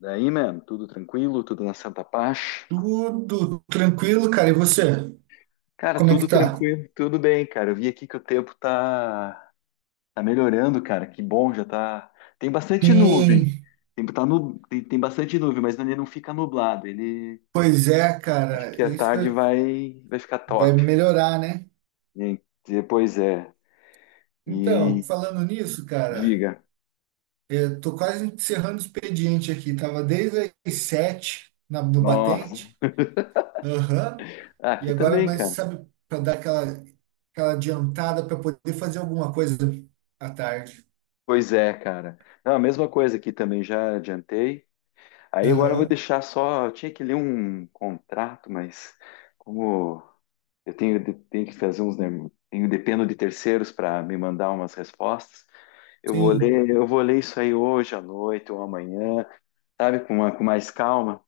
Daí, mano, tudo tranquilo, tudo na santa paz. Tudo tranquilo, cara. E você? Cara, Como é que tudo tá? tranquilo, tudo bem, cara. Eu vi aqui que o tempo tá melhorando, cara. Que bom, já tá. Tem bastante nuvem. Sim, Tem, tá nu... tem, tem bastante nuvem, mas ele não fica nublado. Ele pois é, acho cara. que É à isso que tarde vai ficar vai top. melhorar, né? E depois é. Então, E falando nisso, cara, diga. eu tô quase encerrando o expediente aqui. Tava desde as sete no Nossa. batente. Aham. Ah, E aqui agora, também, mas cara. sabe, para dar aquela adiantada para poder fazer alguma coisa à tarde. Pois é, cara. Não, a mesma coisa aqui também já adiantei. Aí agora eu vou Aham. deixar só. Eu tinha que ler um contrato, mas como eu tenho que fazer tenho, dependo de terceiros para me mandar umas respostas. Eu vou Sim, ler, eu vou ler isso aí hoje à noite ou amanhã, sabe? Com mais calma.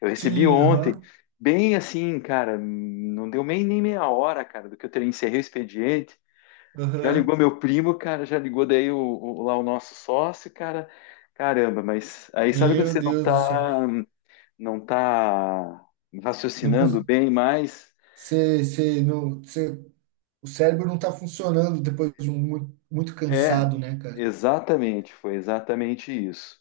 Eu recebi sim, ontem, aham, bem assim, cara, não deu nem meia hora, cara, do que eu encerrei o expediente. Já aham. ligou meu primo, cara, já ligou daí lá o nosso sócio, cara. Caramba, mas aí sabe quando Meu você não Deus do tá céu. não está Não, raciocinando bem, mas você não, você, o cérebro não está funcionando depois de um muito, muito é, cansado, né, cara? exatamente, foi exatamente isso.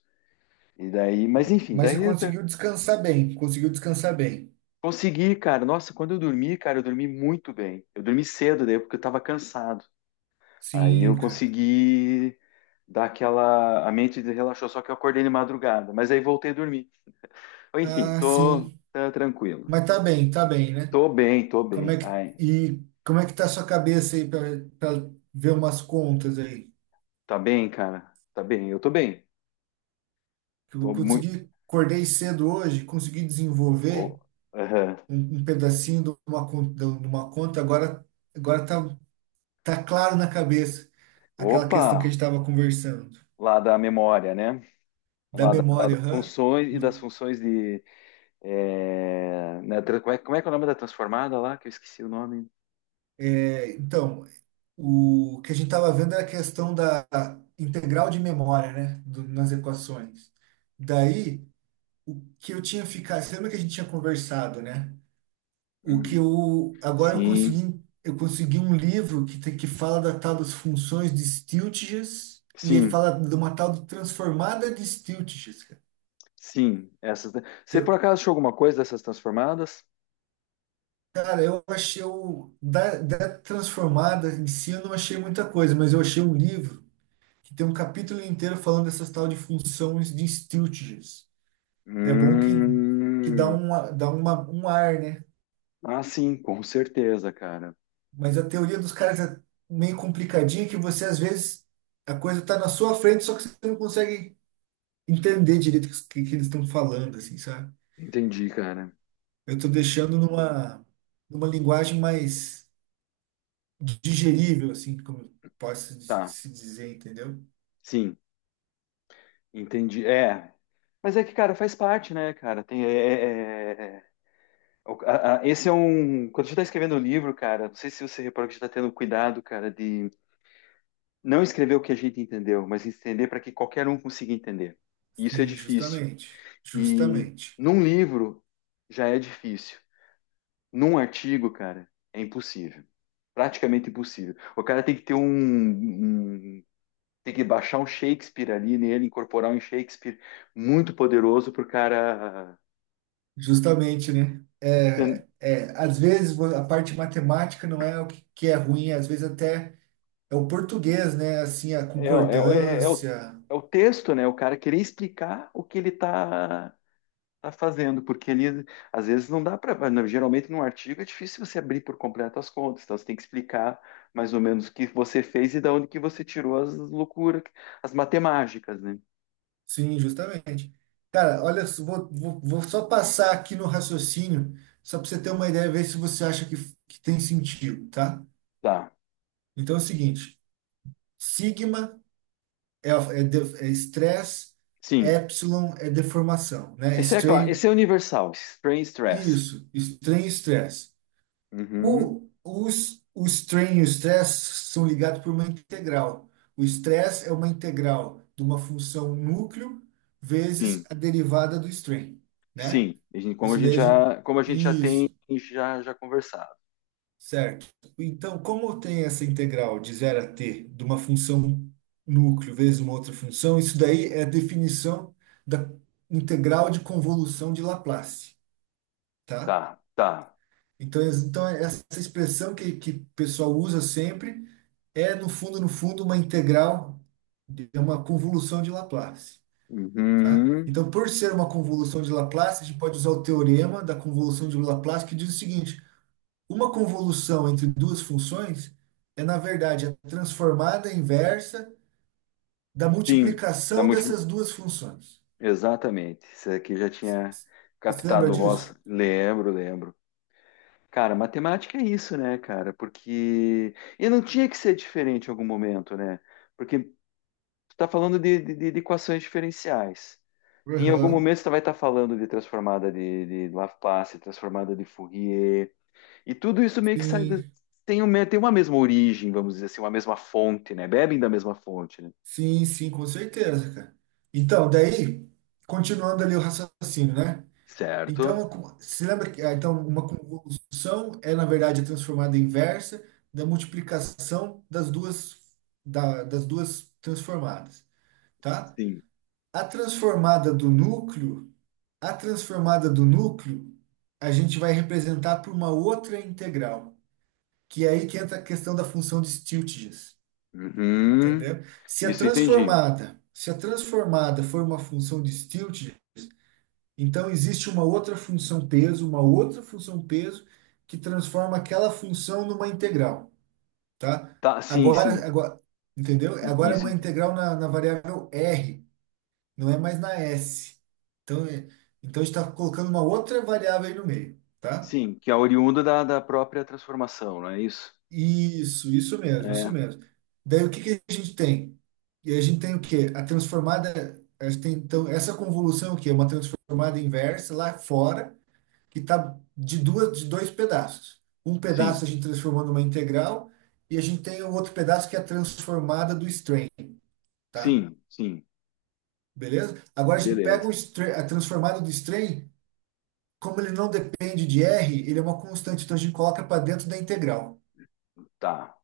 E daí, mas enfim, Mas você daí tá, conseguiu descansar bem. consegui, cara. Nossa, quando eu dormi, cara, eu dormi muito bem. Eu dormi cedo, daí porque eu estava cansado. Aí Sim, eu cara. consegui dar aquela, a mente relaxou, só que eu acordei de madrugada, mas aí voltei a dormir. Enfim, Ah, tô sim. tá tranquilo. Mas tá bem, né? Tô bem, tô Como é bem. que, Ai, e como é que tá a sua cabeça aí para ver umas contas aí? tá bem, cara. Tá bem, eu tô bem. Que eu Tô muito. consegui, acordei cedo hoje, consegui Ô, desenvolver aham. Um pedacinho de de uma conta, agora tá, tá claro na cabeça aquela questão que a Opa! gente estava conversando. Lá da memória, né? Da Lá memória, das aham. funções e das Do- funções de. É, né, como é que é o nome da transformada lá? Que eu esqueci o nome. é, então, o que a gente estava vendo era a questão da integral de memória, né? Nas equações. Daí, o que eu tinha ficado, você lembra que a gente tinha conversado, né? O que Hum, eu, agora sim, eu consegui um livro que fala da tal das funções de Stieltjes e ele sim, fala de uma tal de transformada de Stieltjes, cara. sim. Essas, né? Que Você por eu- acaso achou alguma coisa dessas transformadas? Cara, eu achei da transformada em si eu não achei muita coisa, mas eu achei um livro que tem um capítulo inteiro falando dessas tal de funções de Stieltjes. É bom que dá, Hum, dá um ar, né? ah, sim, com certeza, cara. Mas a teoria dos caras é meio complicadinha que você, às vezes, a coisa tá na sua frente, só que você não consegue entender direito que eles estão falando, assim, sabe? Entendi, cara. Eu tô deixando numa linguagem mais digerível, assim, como eu posso Tá, se dizer, entendeu? sim, entendi. É. Mas é que, cara, faz parte, né, cara? Tem, é, é, é, é, é. Esse é um. Quando a gente está escrevendo um livro, cara, não sei se você reparou que a gente está tendo cuidado, cara, de não escrever o que a gente entendeu, mas entender para que qualquer um consiga entender. E isso é Sim, difícil. justamente. E Justamente. num livro já é difícil. Num artigo, cara, é impossível. Praticamente impossível. O cara tem que ter tem que baixar um Shakespeare ali nele, incorporar um Shakespeare muito poderoso para o cara. Justamente, né? É, é, às vezes a parte matemática não é o que que é ruim, às vezes até é o português, né? Assim, a É, é, é, é o, concordância. é o texto, né? O cara querer explicar o que ele tá fazendo, porque ele, às vezes, não dá para. Geralmente, num artigo, é difícil você abrir por completo as contas, então você tem que explicar mais ou menos o que você fez e da onde que você tirou as loucuras, as matemáticas, né? Sim, justamente. Cara, olha, só, vou só passar aqui no raciocínio, só para você ter uma ideia, ver se você acha que tem sentido, tá? Tá, Então é o seguinte: sigma é estresse, sim. epsilon é deformação, né? Esse é claro, Strain, esse é universal, strain stress. isso, strain e estresse. Uhum, O strain e o stress são ligados por uma integral. O stress é uma integral de uma função núcleo vezes sim, a derivada do strain, né? sim. Como a Isso gente daí a gente... já, como a gente já tem Isso, já conversado. certo. Então, como tem essa integral de zero a t de uma função núcleo vezes uma outra função, isso daí é a definição da integral de convolução de Laplace, tá? Tá, tá. Então, essa expressão que o pessoal usa sempre é, no fundo, no fundo, uma integral, é uma convolução de Laplace. Tá? Uhum. Então, por ser uma convolução de Laplace, a gente pode usar o teorema da convolução de Laplace, que diz o seguinte: uma convolução entre duas funções é, na verdade, a transformada inversa da Sim, da multiplicação multi... dessas duas funções. exatamente. Isso aqui já tinha Você se lembra captado o vosso. disso? Lembro, lembro. Cara, matemática é isso, né, cara? Porque. E não tinha que ser diferente em algum momento, né? Porque tu tá falando de equações diferenciais. Em algum Aham. momento você vai estar falando de transformada de Laplace, transformada de Fourier. E tudo isso meio que sai. Sim. Tem uma mesma origem, vamos dizer assim, uma mesma fonte, né? Bebem da mesma fonte, né? Sim, sim, com certeza, cara. Então, daí, continuando ali o raciocínio, né? Certo? Então, se lembra que ah, então, uma convolução é, na verdade, a transformada inversa da multiplicação das das duas transformadas, tá? Sim. A transformada do núcleo, a transformada do núcleo, a gente vai representar por uma outra integral, que é aí que entra a questão da função de Stieltjes. Uhum. Entendeu? Isso entendi. Se a transformada for uma função de Stilt, então existe uma outra uma outra função peso que transforma aquela função numa integral, tá? Tá, sim, sim. Agora, entendeu? Sim, Agora é isso, uma integral na variável R, não é mais na S. Então, então a gente está colocando uma outra variável aí no meio, tá? sim, que é oriunda da própria transformação, não é isso? Isso, É, isso mesmo. Daí o que que a gente tem? E a gente tem o quê? A transformada, a gente tem, então, essa convolução é o quê? É uma transformada inversa lá fora, que está de dois pedaços. Um sim, pedaço a gente transformou numa integral e a gente tem o outro pedaço que é a transformada do strain, tá? sim, sim. Beleza? Agora a gente pega o Beleza. strain, a transformada do strain, como ele não depende de R, ele é uma constante, então a gente coloca para dentro da integral, Tá.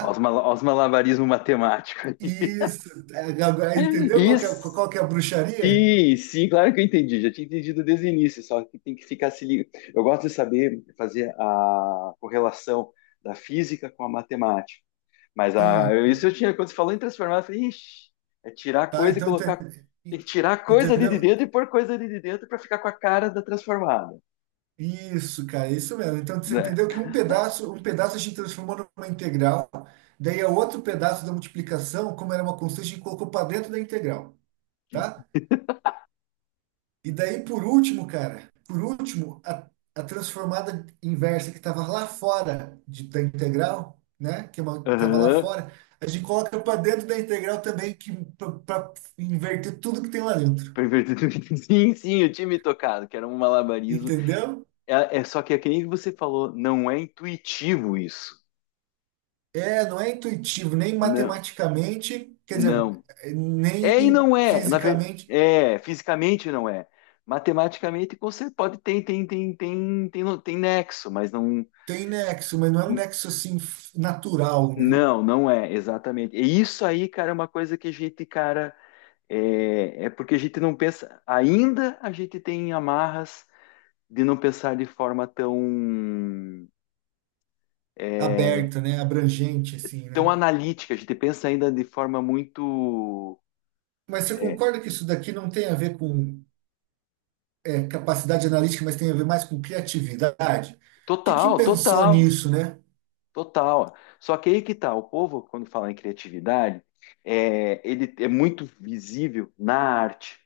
Olha os mala- olha os malabarismo matemático aí. Isso, é, agora entendeu qual que Isso. qual que é a bruxaria? Sim, sim, claro que eu entendi. Já tinha entendido desde o início, só que tem que ficar se ligando. Eu gosto de saber fazer a correlação da física com a matemática. Mas a, Sim, isso eu tinha, quando você falou em transformar, eu falei, ixi, é tirar tá? coisa e Então, colocar. Tem que tirar coisa ali de entendeu? dentro e pôr coisa ali de dentro para ficar com a cara da transformada, Isso, cara, isso mesmo. Então, você né? entendeu que um um pedaço a gente transformou numa integral, daí é outro pedaço da multiplicação, como era uma constante, a gente colocou para dentro da integral, tá? E daí, por último, cara, por a transformada inversa que estava lá fora da integral, né? Que estava Aham. lá fora, a gente coloca para dentro da integral também, que para inverter tudo que tem lá dentro. Sim, sim, eu tinha me tocado, que era um malabarismo. Entendeu? É só que é que nem você falou, não é intuitivo isso. É, não é intuitivo, nem Não, matematicamente, quer dizer, não. nem É e não é. Fisicamente. É, fisicamente não é. Matematicamente, você pode tem nexo, mas não. Tem nexo, mas não é um nexo assim natural, né? Não, não é, exatamente. E isso aí, cara, é uma coisa que a gente, cara, é porque a gente não pensa, ainda a gente tem amarras de não pensar de forma tão, é, Aberto, né? Abrangente, assim, tão né? analítica, a gente pensa ainda de forma muito Mas você concorda que isso daqui não tem a ver com é, capacidade analítica, mas tem a ver mais com criatividade. Quem que total, pensou total, nisso, né? total. Só que aí que tá, o povo, quando fala em criatividade, é, ele é muito visível na arte.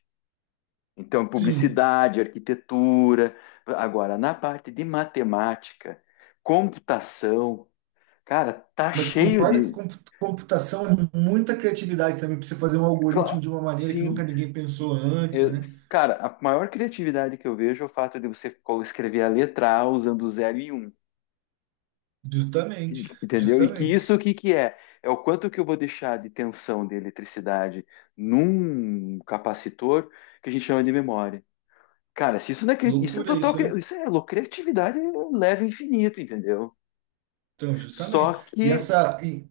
Então, Sim, publicidade, arquitetura. Agora, na parte de matemática, computação, cara, tá mas cheio concorda que de. Computação é muita criatividade também para você fazer um algoritmo Cla- de uma maneira que nunca Sim. ninguém pensou antes, Eu- né? cara, a maior criatividade que eu vejo é o fato de você escrever a letra A usando zero e um, Justamente, entendeu? E que isso justamente. o que que é? É o quanto que eu vou deixar de tensão de eletricidade num capacitor que a gente chama de memória. Cara, se isso não é, isso é Loucura total, isso, né? Isso é criatividade leva infinito, entendeu? Então, Só justamente. E que, essa e,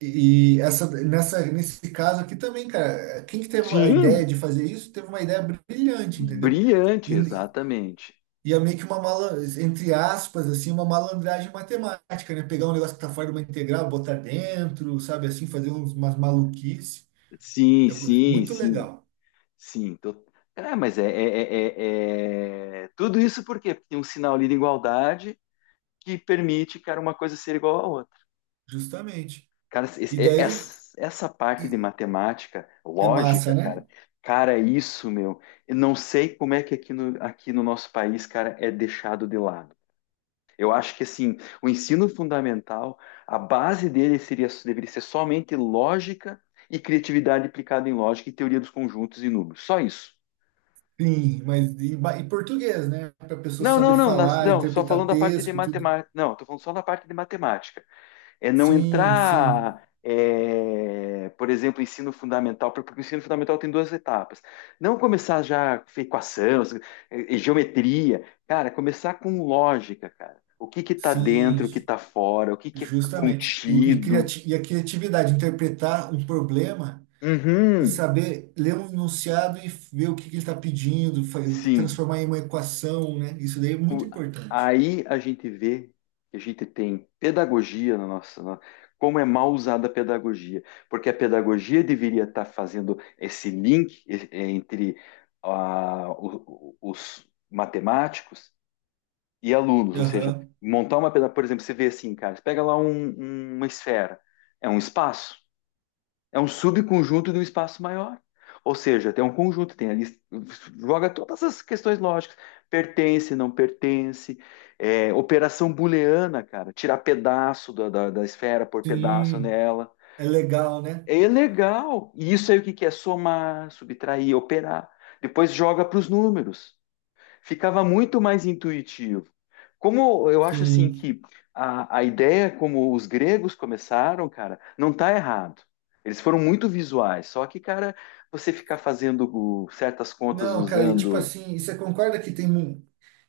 e essa nessa nesse caso aqui também, cara, quem que teve a ideia sim, de fazer isso, teve uma ideia brilhante, entendeu? brilhante, E, exatamente. e é meio que uma mala, entre aspas, assim, uma malandragem matemática, né? Pegar um negócio que tá fora de uma integral, botar dentro, sabe assim, fazer uns, umas maluquices. Sim, É sim, muito sim, legal, sim. É, mas tudo isso por quê? Porque tem um sinal ali de igualdade que permite, cara, uma coisa ser igual à outra. justamente. Cara, E esse- é- daí essa, essa parte de e- matemática, é lógica, massa, cara, né? cara, é isso, meu, eu não sei como é que aqui no nosso país, cara, é deixado de lado. Eu acho que assim, o ensino fundamental, a base dele seria, deveria ser somente lógica e criatividade aplicada em lógica e teoria dos conjuntos e números. Só isso. Sim, e português, né? Para a pessoa Não, não, saber não, falar, não, só interpretar falando da parte de texto, tudo. matemática. Não, estou falando só da parte de matemática. É não Sim, sim, entrar, é, por exemplo, ensino fundamental, porque o ensino fundamental tem duas etapas. Não começar já com equação, geometria, cara, começar com lógica, cara. O que que tá sim, dentro, o que tá fora, o que que é justamente. E, contido. criati e a criatividade, interpretar um problema e Uhum, saber ler um enunciado e ver o que ele está pedindo, sim. transformar em uma equação, né? Isso daí é muito O- importante. Aí a gente vê que a gente tem pedagogia na nossa, como é mal usada a pedagogia, porque a pedagogia deveria estar fazendo esse link entre os matemáticos e alunos, ou seja, Aham. montar uma pedagogia, por exemplo, você vê assim, cara, você pega lá uma esfera, é um espaço, é um subconjunto de um espaço maior. Ou seja, tem um conjunto, tem ali, joga todas as questões lógicas. Pertence, não pertence. É, operação booleana, cara. Tirar pedaço da esfera, pôr pedaço Sim, nela. é legal, né? É legal. E isso aí o que que é? Somar, subtrair, operar. Depois joga para os números, ficava muito mais intuitivo. Como eu acho assim Sim. que a ideia como os gregos começaram, cara, não tá errado. Eles foram muito visuais, só que, cara, você ficar fazendo certas contas Não, cara, e tipo usando. assim, e você concorda que tem um.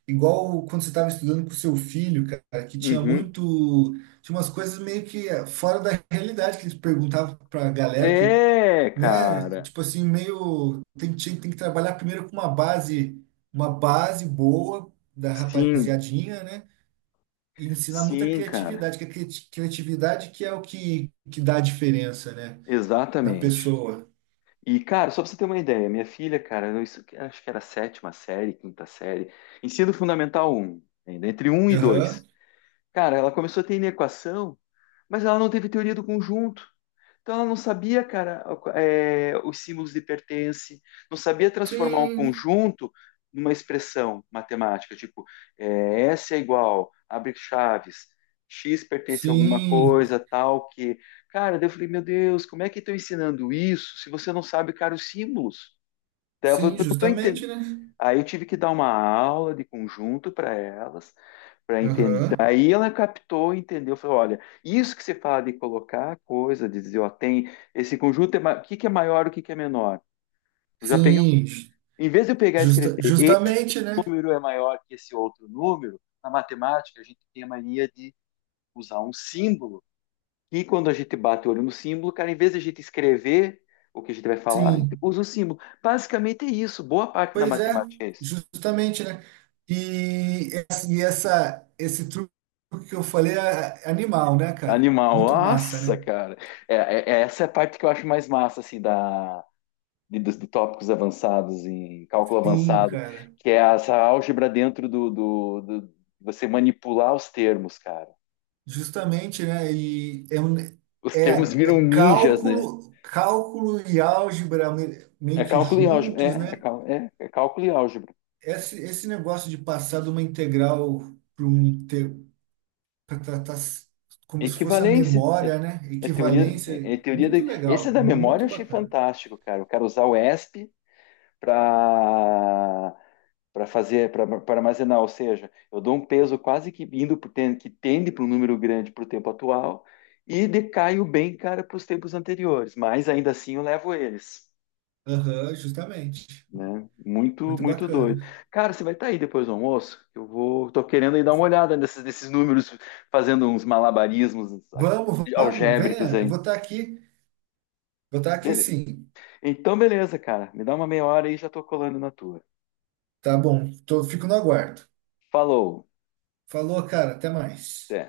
Igual quando você estava estudando com seu filho, cara, que tinha Uhum. muito. Tinha umas coisas meio que fora da realidade, que eles perguntavam pra galera É, né? cara. Tipo assim, meio. Tem, tem que trabalhar primeiro com uma base boa da Sim, rapaziadinha, né? e ensinar muita sim, cara. criatividade, que a criatividade que é o que dá a diferença, né, na Exatamente. pessoa. E, cara, só pra você ter uma ideia, minha filha, cara, acho que era a sétima série, quinta série, ensino fundamental um ainda, entre um e dois. Aham. Cara, ela começou a ter inequação. Mas ela não teve teoria do conjunto. Então ela não sabia, cara, é, os símbolos de pertence, não sabia transformar um Sim, conjunto numa expressão matemática, tipo, é, S é igual, abre chaves, X pertence a alguma sim, coisa, tal, que. Cara, daí eu falei, meu Deus, como é que estão ensinando isso se você não sabe, cara, os símbolos? Daí ela falou, sim, eu não tô justamente, entendendo. né? Aí eu tive que dar uma aula de conjunto para elas, para entender. Aham. Daí ela captou, entendeu, falou: olha, isso que você fala de colocar coisa, de dizer, ó, tem esse conjunto, o que que é maior, o que que é menor? Eu já peguei, Sim, em vez de eu pegar e escrever, justa, esse justamente, né? número é maior que esse outro número, na matemática a gente tem a mania de usar um símbolo, e quando a gente bate o olho no símbolo, cara, em vez de a gente escrever o que a gente vai falar, a gente Sim, usa o símbolo. Basicamente é isso, boa parte da pois é, matemática é isso. justamente, né? E, e essa, esse truque que eu falei é é animal, né, cara? Animal, Muito massa, nossa, né? cara. Essa é a parte que eu acho mais massa, assim, da, de, dos de tópicos avançados em cálculo Sim, avançado, cara. que é essa álgebra dentro você manipular os termos, cara. Justamente, né? E é, Os é, termos viram é ninjas, né? cálculo, cálculo e álgebra É meio que cálculo e álgebra. É, juntos, é, né? cal- é, é cálculo e álgebra. Esse negócio de passar de uma integral para um para tratar como se fosse a Equivalência. É, memória, né? é, teoria, Equivalência, é teoria da... muito Esse é legal, da memória, eu muito achei bacana. fantástico, cara. O cara usar o ESP para para fazer, para armazenar, ou seja, eu dou um peso quase que indo que tende para um número grande para o tempo atual e decaio bem, cara, para os tempos anteriores, mas ainda assim eu levo eles, Aham, justamente. né? Muito, Muito muito doido. bacana. Cara, você vai estar aí depois do almoço? Eu vou, tô querendo aí dar uma olhada nesses números, fazendo uns malabarismos Vamos, vamos, algébricos venha. Eu aí. vou estar aqui. Vou estar aqui Beleza. sim. Então, beleza, cara. Me dá uma meia hora aí e já tô colando na tua. Tá bom. Tô, fico no aguardo. Falou. Falou, cara. Até mais. Até.